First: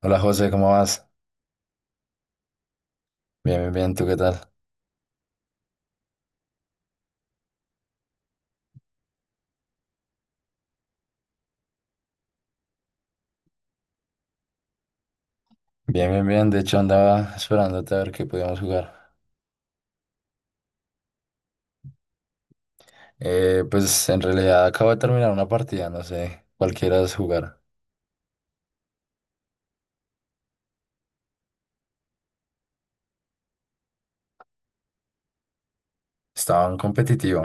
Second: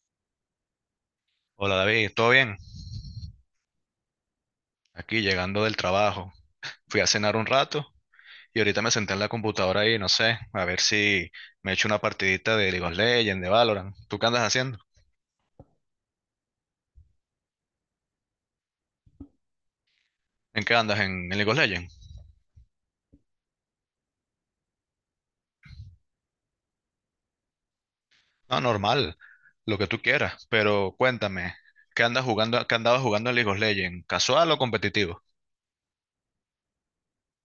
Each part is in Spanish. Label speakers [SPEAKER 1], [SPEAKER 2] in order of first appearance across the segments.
[SPEAKER 1] Hola José, ¿cómo vas?
[SPEAKER 2] Hola David, ¿todo bien?
[SPEAKER 1] Bien, bien, bien, ¿tú qué tal?
[SPEAKER 2] Aquí llegando del trabajo. Fui a cenar un rato y ahorita me senté en la computadora y no sé, a ver si me echo una partidita de League of Legends, de Valorant. ¿Tú qué andas haciendo?
[SPEAKER 1] Bien, bien, bien, de hecho andaba esperándote a ver qué podíamos jugar.
[SPEAKER 2] ¿En qué andas? ¿En League of Legends?
[SPEAKER 1] Pues en realidad acabo de terminar una partida, no sé, cualquiera es jugar.
[SPEAKER 2] No, normal, lo que tú quieras, pero cuéntame, ¿qué andas jugando, qué andabas jugando en League of Legends? ¿Casual o competitivo?
[SPEAKER 1] Estaba en competitivo.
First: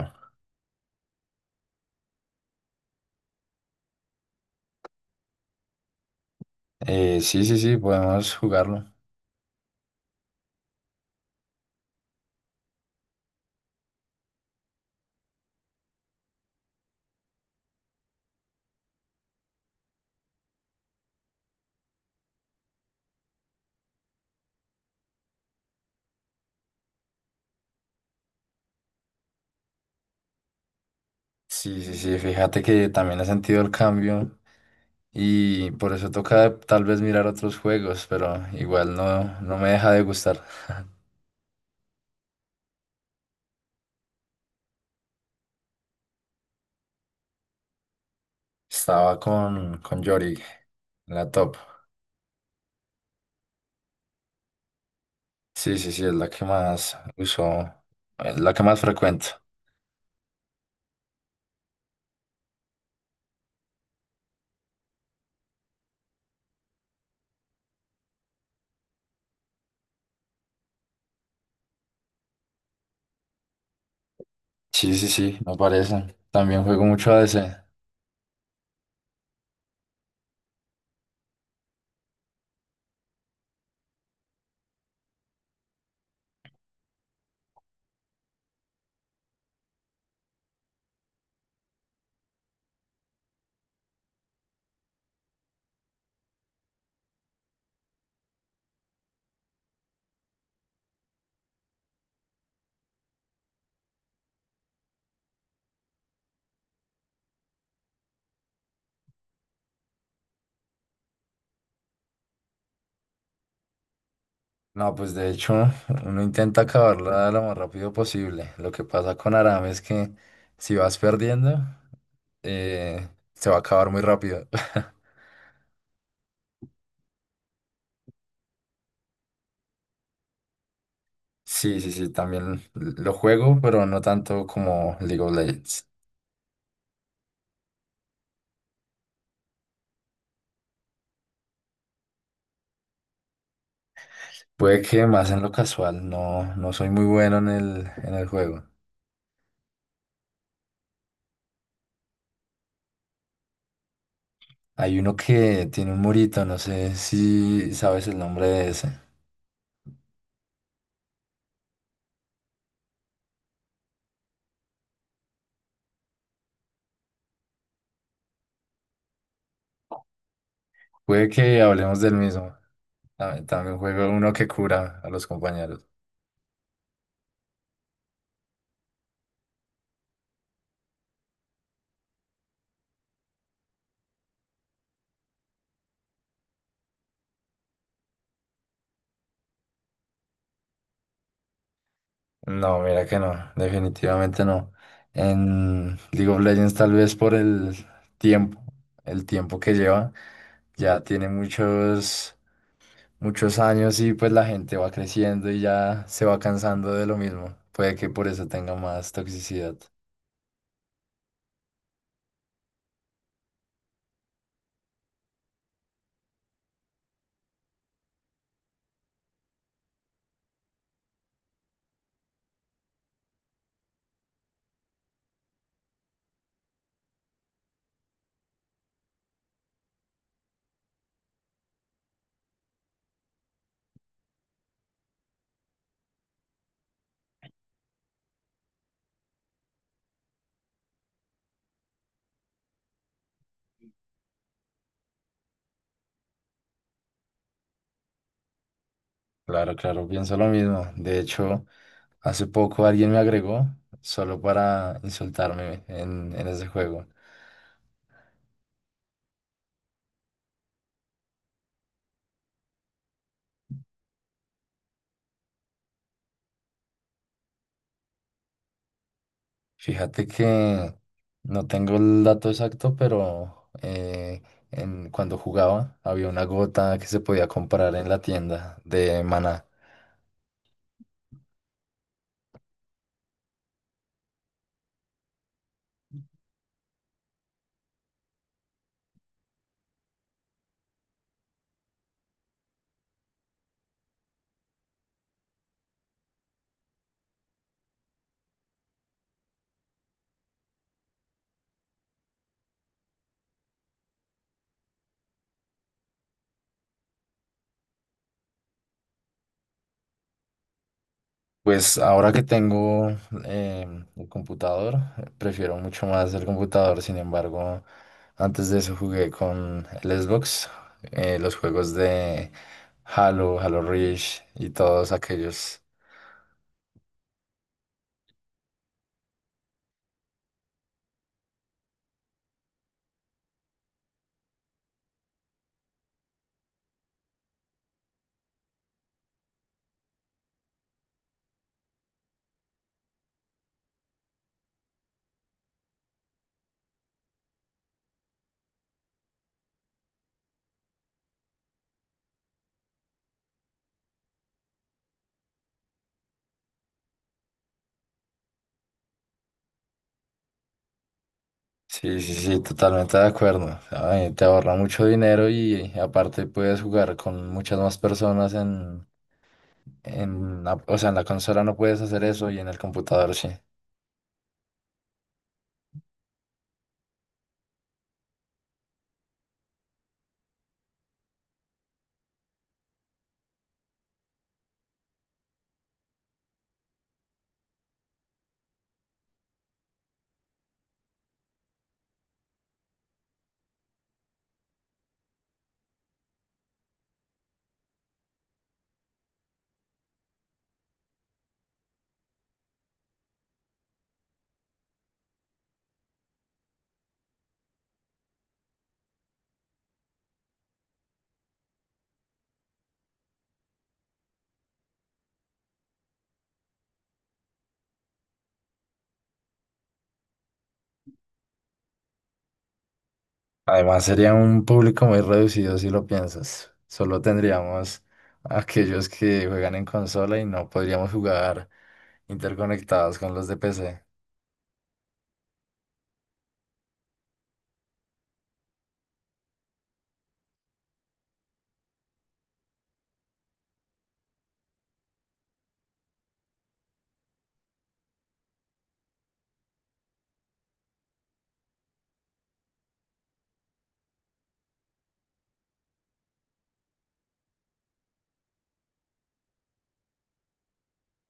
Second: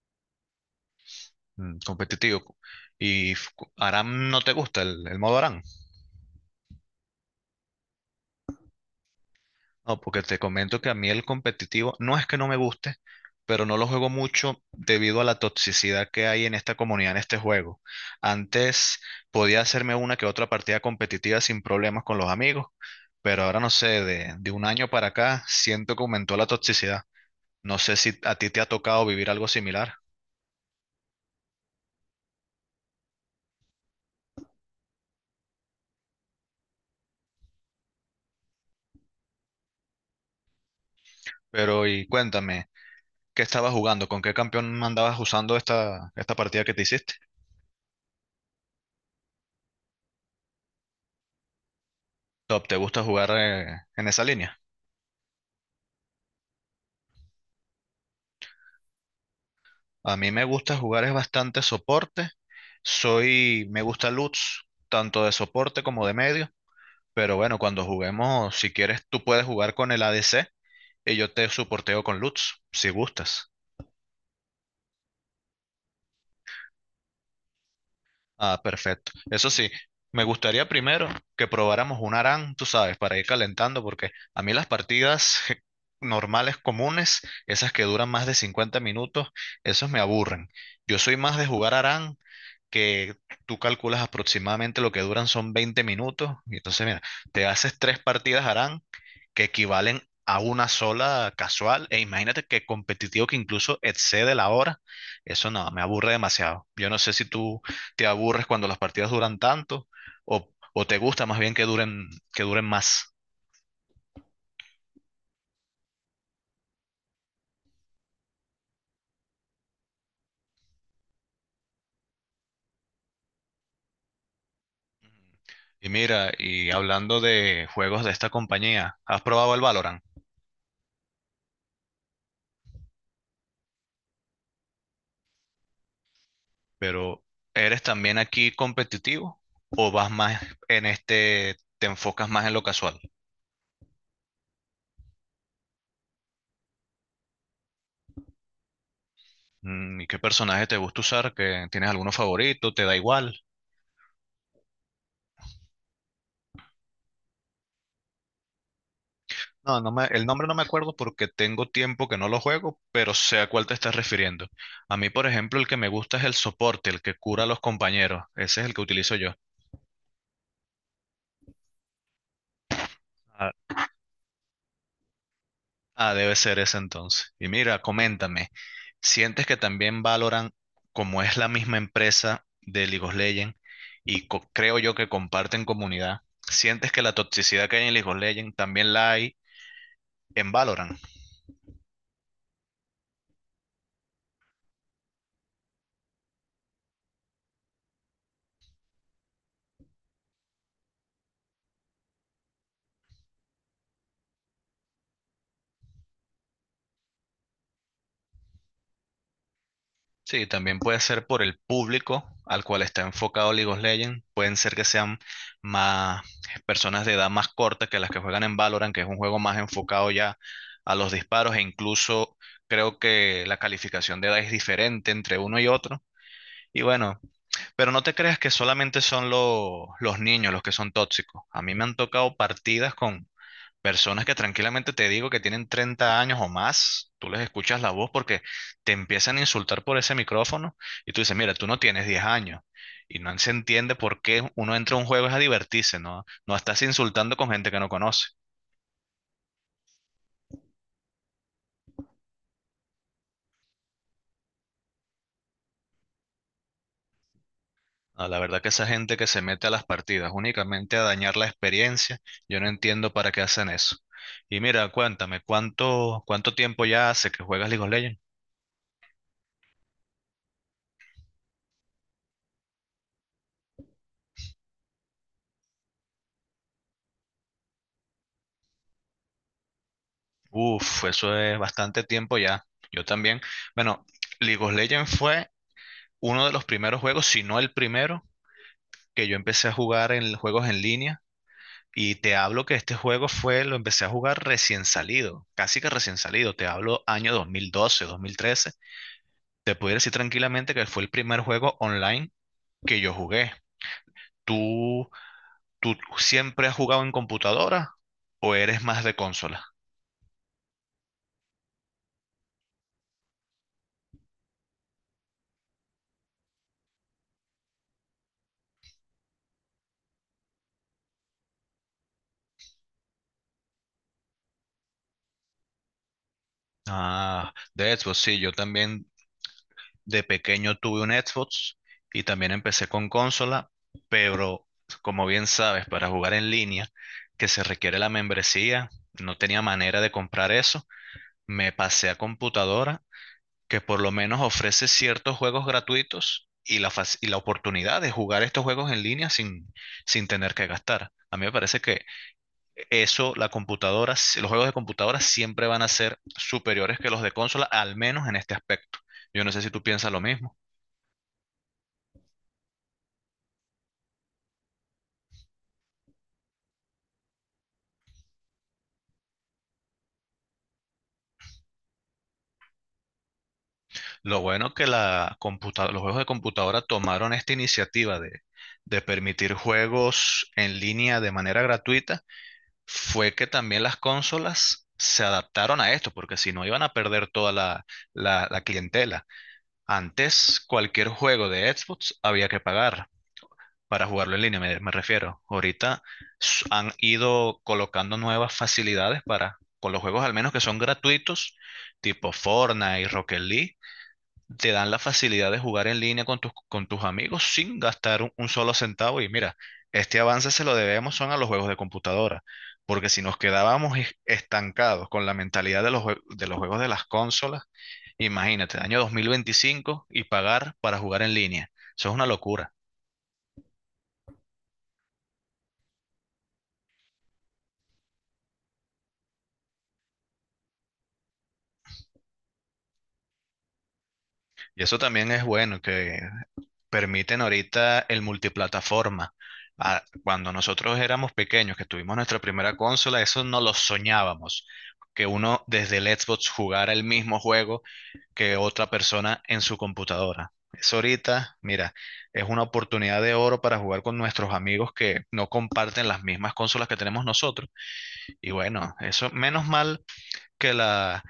[SPEAKER 2] Mm, competitivo. ¿Y Aram no te gusta el modo Aram?
[SPEAKER 1] Sí, sí, sí, podemos jugarlo.
[SPEAKER 2] No, porque te comento que a mí el competitivo no es que no me guste, pero no lo juego mucho debido a la toxicidad que hay en esta comunidad, en este juego. Antes podía hacerme una que otra partida competitiva sin problemas con los amigos, pero ahora no sé, de un año para acá siento que aumentó la toxicidad. No sé si a ti te ha tocado vivir algo similar,
[SPEAKER 1] Sí, sí, sí, fíjate que también he sentido el cambio y por eso toca tal vez mirar otros juegos, pero igual no, no me deja de gustar.
[SPEAKER 2] pero y cuéntame, ¿qué estabas jugando? ¿Con qué campeón andabas usando esta partida que te hiciste?
[SPEAKER 1] Estaba con Yorick, en la top.
[SPEAKER 2] Top, ¿te gusta jugar en esa línea?
[SPEAKER 1] Sí, sí, sí, es la que más uso, es la que más frecuento.
[SPEAKER 2] A mí me gusta jugar es bastante soporte. Soy, me gusta Lutz, tanto de soporte como de medio. Pero bueno, cuando juguemos, si quieres, tú puedes jugar con el ADC y yo te soporteo con Lutz, si gustas.
[SPEAKER 1] Sí, sí, sí, me parece. También juego mucho a ADC.
[SPEAKER 2] Ah, perfecto. Eso sí, me gustaría primero que probáramos un ARAM, tú sabes, para ir calentando, porque a mí las partidas normales, comunes, esas que duran más de 50 minutos, esas me aburren. Yo soy más de jugar ARAM que tú calculas aproximadamente lo que duran son 20 minutos. Y entonces, mira, te haces tres partidas harán que equivalen a una sola casual. E imagínate que competitivo que incluso excede la hora. Eso no, me aburre demasiado. Yo no sé si tú te aburres cuando las partidas duran tanto o te gusta más bien que duren, más.
[SPEAKER 1] No, pues de hecho, uno intenta acabarla lo más rápido posible. Lo que pasa con Aram es que si vas perdiendo, eh, se va a acabar muy rápido.
[SPEAKER 2] Y mira, y hablando de juegos de esta compañía, ¿has probado el Valorant?
[SPEAKER 1] Sí, sí, sí, también lo juego, pero no tanto como League of Legends.
[SPEAKER 2] Pero ¿eres también aquí competitivo o vas más te enfocas más en lo casual?
[SPEAKER 1] Puede que más en lo casual, no, no soy muy bueno en el juego.
[SPEAKER 2] Mm. ¿Y qué personaje te gusta usar? ¿Que tienes alguno favorito? ¿Te da igual?
[SPEAKER 1] Hay uno que tiene un murito, no sé si sabes el nombre de ese.
[SPEAKER 2] No, el nombre no me acuerdo porque tengo tiempo que no lo juego, pero sé a cuál te estás refiriendo. A mí, por ejemplo, el que me gusta es el soporte, el que cura a los compañeros. Ese es el que utilizo yo.
[SPEAKER 1] Puede que hablemos del mismo. También juego uno que cura a los compañeros.
[SPEAKER 2] Ah, debe ser ese entonces. Y mira, coméntame, ¿sientes que también Valorant, como es la misma empresa de League of Legends, y creo yo que comparten comunidad, ¿sientes que la toxicidad que hay en League of Legends también la hay en Valorant?
[SPEAKER 1] No, mira que no, definitivamente no. En League of Legends tal vez por tiempo, el tiempo que lleva, ya tiene muchos, muchos años y pues la gente va creciendo y ya se va cansando de lo mismo. Puede que por eso tenga más toxicidad.
[SPEAKER 2] Sí, también puede ser por el público al cual está enfocado League of Legends. Pueden ser que sean más personas de edad más corta que las que juegan en Valorant, que es un juego más enfocado ya a los disparos e incluso creo que la calificación de edad es diferente entre uno y otro. Y bueno, pero no te creas que solamente son los niños los que son tóxicos. A mí me han tocado partidas con personas que tranquilamente te digo que tienen 30 años o más, tú les escuchas la voz porque te empiezan a insultar por ese micrófono y tú dices, mira, tú no tienes 10 años. Y no se entiende por qué uno entra a un juego es a divertirse, ¿no? No estás insultando con gente que no conoce.
[SPEAKER 1] Claro, claro, pienso lo mismo. De hecho, hace poco alguien me agregó solo para insultarme en ese juego.
[SPEAKER 2] No, la verdad que esa gente que se mete a las partidas únicamente a dañar la experiencia, yo no entiendo para qué hacen eso. Y mira, cuéntame, ¿cuánto tiempo ya hace que juegas League of Legends?
[SPEAKER 1] Fíjate que no tengo el dato exacto, pero en, cuando jugaba había una gota que se podía comprar en la tienda de Maná.
[SPEAKER 2] Uf, eso es bastante tiempo ya. Yo también. Bueno, League of Legends fue uno de los primeros juegos, si no el primero, que yo empecé a jugar en juegos en línea. Y te hablo que este juego fue, lo empecé a jugar recién salido, casi que recién salido. Te hablo año 2012, 2013. Te pudiera decir tranquilamente que fue el primer juego online que yo jugué. ¿Tú, tú siempre has jugado en computadora o eres más de consola?
[SPEAKER 1] Pues ahora que tengo el computador, prefiero mucho más el computador. Sin embargo, antes de eso jugué con el Xbox, los juegos de Halo, Halo Reach y todos aquellos.
[SPEAKER 2] Ah, de Xbox, sí, yo también. De pequeño tuve un Xbox y también empecé con consola, pero como bien sabes, para jugar en línea, que se requiere la membresía, no tenía manera de comprar eso. Me pasé a computadora, que por lo menos ofrece ciertos juegos gratuitos y la oportunidad de jugar estos juegos en línea sin tener que gastar. A mí me parece que eso, la computadora, los juegos de computadora siempre van a ser superiores que los de consola, al menos en este aspecto. Yo no sé si tú piensas lo mismo.
[SPEAKER 1] Sí, sí, sí, totalmente de acuerdo. Ay, te ahorra mucho dinero y aparte puedes jugar con muchas más personas en, o sea, en la consola no puedes hacer eso y en el computador sí.
[SPEAKER 2] Lo bueno que la los juegos de computadora tomaron esta iniciativa de permitir juegos en línea de manera gratuita fue que también las consolas se adaptaron a esto, porque si no iban a perder toda la clientela. Antes, cualquier juego de Xbox había que pagar para jugarlo en línea, me refiero. Ahorita han ido colocando nuevas facilidades para, con los juegos al menos que son gratuitos, tipo Fortnite y Rocket League te dan la facilidad de jugar en línea con tus amigos sin gastar un solo centavo. Y mira, este avance se lo debemos son a los juegos de computadora, porque si nos quedábamos estancados con la mentalidad de los juegos de las consolas, imagínate, año 2025 y pagar para jugar en línea. Eso es una locura.
[SPEAKER 1] Además sería un público muy reducido si lo piensas. Solo tendríamos aquellos que juegan en consola y no podríamos jugar interconectados con los de PC.
[SPEAKER 2] Y eso también es bueno, que permiten ahorita el multiplataforma. Ah, cuando nosotros éramos pequeños, que tuvimos nuestra primera consola, eso no lo soñábamos, que uno desde el Xbox jugara el mismo juego que otra persona en su computadora. Eso ahorita, mira, es una oportunidad de oro para jugar con nuestros amigos que no comparten las mismas consolas que tenemos nosotros. Y bueno, eso, menos mal que la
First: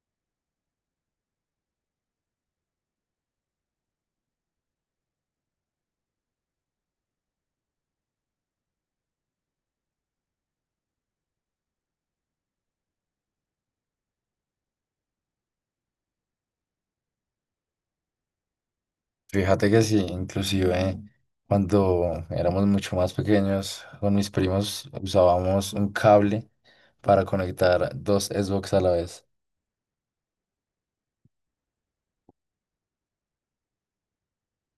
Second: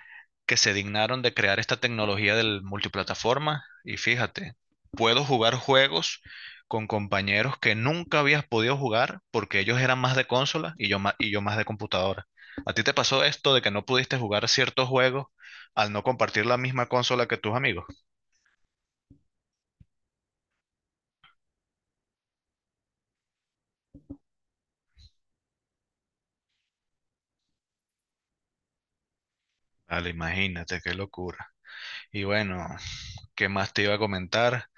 [SPEAKER 2] que se dignaron de crear esta tecnología del multiplataforma y fíjate, puedo jugar juegos con compañeros que nunca habías podido jugar porque ellos eran más de consola y yo más de computadora. ¿A ti te pasó esto de que no pudiste jugar ciertos juegos al no compartir la misma consola que tus amigos?
[SPEAKER 1] Fíjate que sí, inclusive cuando éramos mucho más pequeños con mis primos usábamos un cable para conectar dos Xbox a la vez.
[SPEAKER 2] Vale, imagínate, qué locura. Y bueno, ¿qué más te iba a comentar?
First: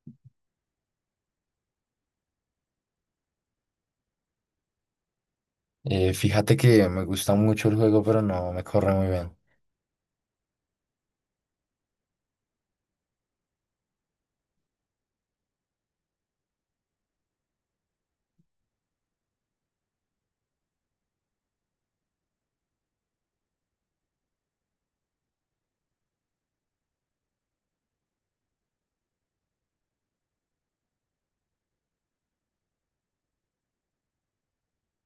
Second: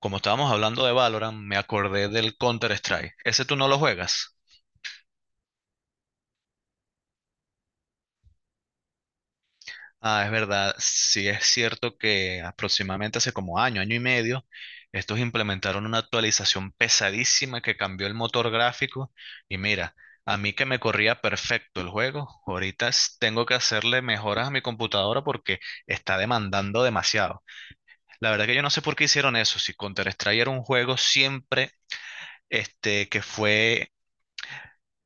[SPEAKER 2] Como estábamos hablando de Valorant, me acordé del Counter-Strike. ¿Ese tú no lo juegas?
[SPEAKER 1] Fíjate que me gusta mucho el juego, pero no me corre muy bien.
[SPEAKER 2] Ah, es verdad, sí es cierto que aproximadamente hace como año y medio, estos implementaron una actualización pesadísima que cambió el motor gráfico y mira, a mí que me corría perfecto el juego, ahorita tengo que hacerle mejoras a mi computadora porque está demandando demasiado. La verdad que yo no sé por qué hicieron eso, si Counter-Strike era un juego siempre que fue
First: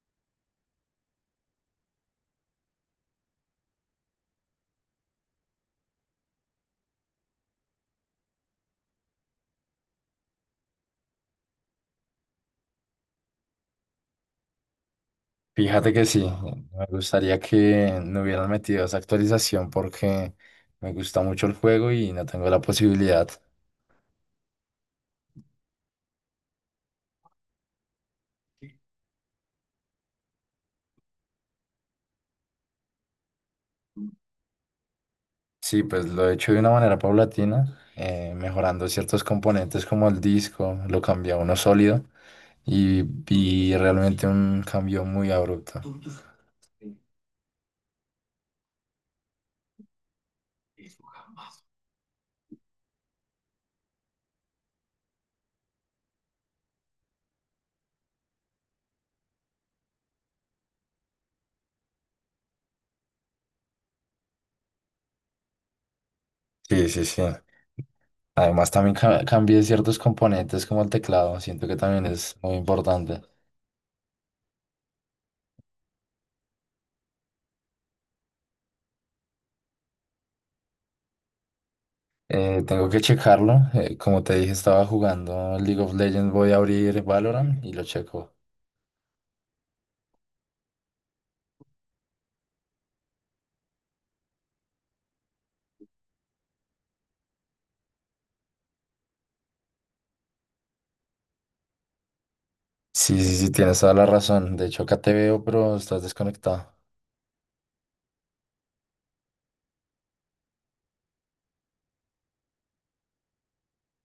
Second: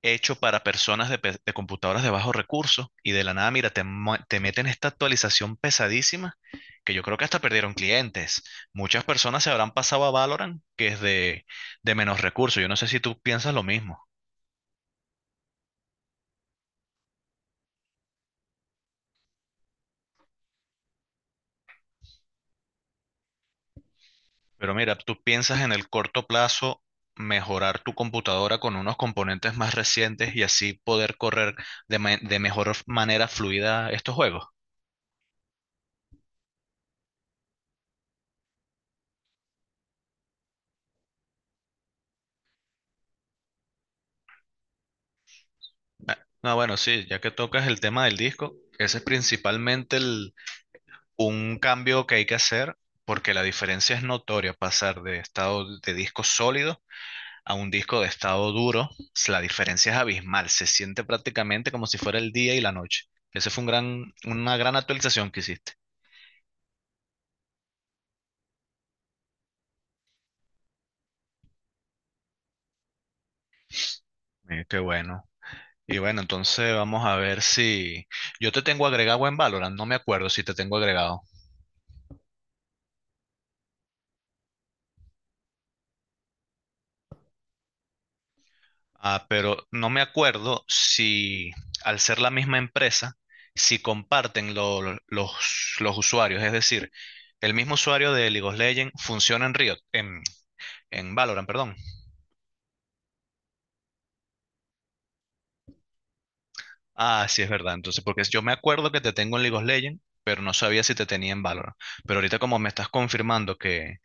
[SPEAKER 2] hecho para personas de computadoras de bajos recursos y de la nada, mira, te meten esta actualización pesadísima que yo creo que hasta perdieron clientes. Muchas personas se habrán pasado a Valorant, que es de menos recursos. Yo no sé si tú piensas lo mismo,
[SPEAKER 1] Fíjate que sí, me gustaría que no hubieran metido esa actualización porque me gusta mucho el juego y no tengo la posibilidad.
[SPEAKER 2] pero mira, tú piensas en el corto plazo mejorar tu computadora con unos componentes más recientes y así poder correr de mejor manera fluida estos juegos.
[SPEAKER 1] Sí, pues lo he hecho de una manera paulatina, mejorando ciertos componentes como el disco, lo cambié a uno sólido y realmente un cambio muy abrupto.
[SPEAKER 2] Ah, no, bueno, sí, ya que tocas el tema del disco, ese es principalmente el un cambio que hay que hacer porque la diferencia es notoria pasar de estado de disco sólido a un disco de estado duro. La diferencia es abismal, se siente prácticamente como si fuera el día y la noche. Ese fue una gran actualización que hiciste.
[SPEAKER 1] Sí, sí, sí. Además, también cambié ciertos componentes como el teclado. Siento que también es muy importante.
[SPEAKER 2] Qué bueno. Y bueno, entonces vamos a ver si yo te tengo agregado en Valorant, no me acuerdo si te tengo agregado.
[SPEAKER 1] Tengo que checarlo. Como te dije, estaba jugando League of Legends. Voy a abrir Valorant y lo checo.
[SPEAKER 2] Ah, pero no me acuerdo si al ser la misma empresa, si comparten los usuarios. Es decir, el mismo usuario de League of Legends funciona en Riot, en Valorant, perdón.
[SPEAKER 1] Sí, sí, sí, tienes toda la razón. De hecho, acá te veo, pero estás desconectado.
[SPEAKER 2] Ah, sí, es verdad. Entonces, porque yo me acuerdo que te tengo en League of Legends, pero no sabía si te tenía en Valorant. Pero ahorita como me estás confirmando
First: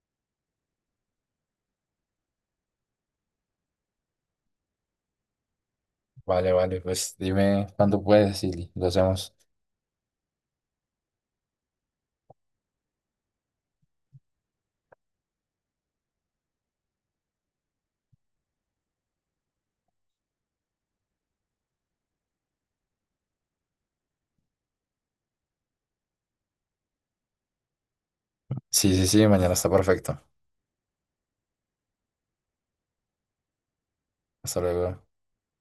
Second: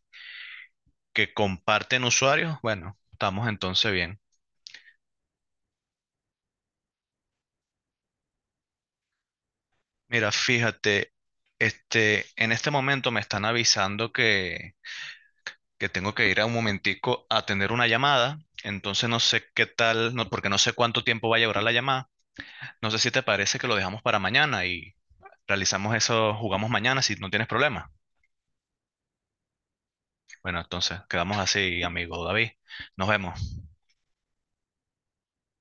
[SPEAKER 2] que comparten usuarios, bueno, estamos entonces bien.
[SPEAKER 1] Vale, vale, pues dime cuándo puedes y lo hacemos.
[SPEAKER 2] Mira, fíjate, en este momento me están avisando que tengo que ir a un momentico a atender una llamada. Entonces no sé qué tal, no, porque no sé cuánto tiempo vaya a durar la llamada. No sé si te parece que lo dejamos para mañana y realizamos eso, jugamos mañana si no tienes problema.
[SPEAKER 1] Sí, sí, sí, mañana está perfecto.
[SPEAKER 2] Bueno, entonces quedamos así, amigo David. Nos vemos.
[SPEAKER 1] Hasta luego.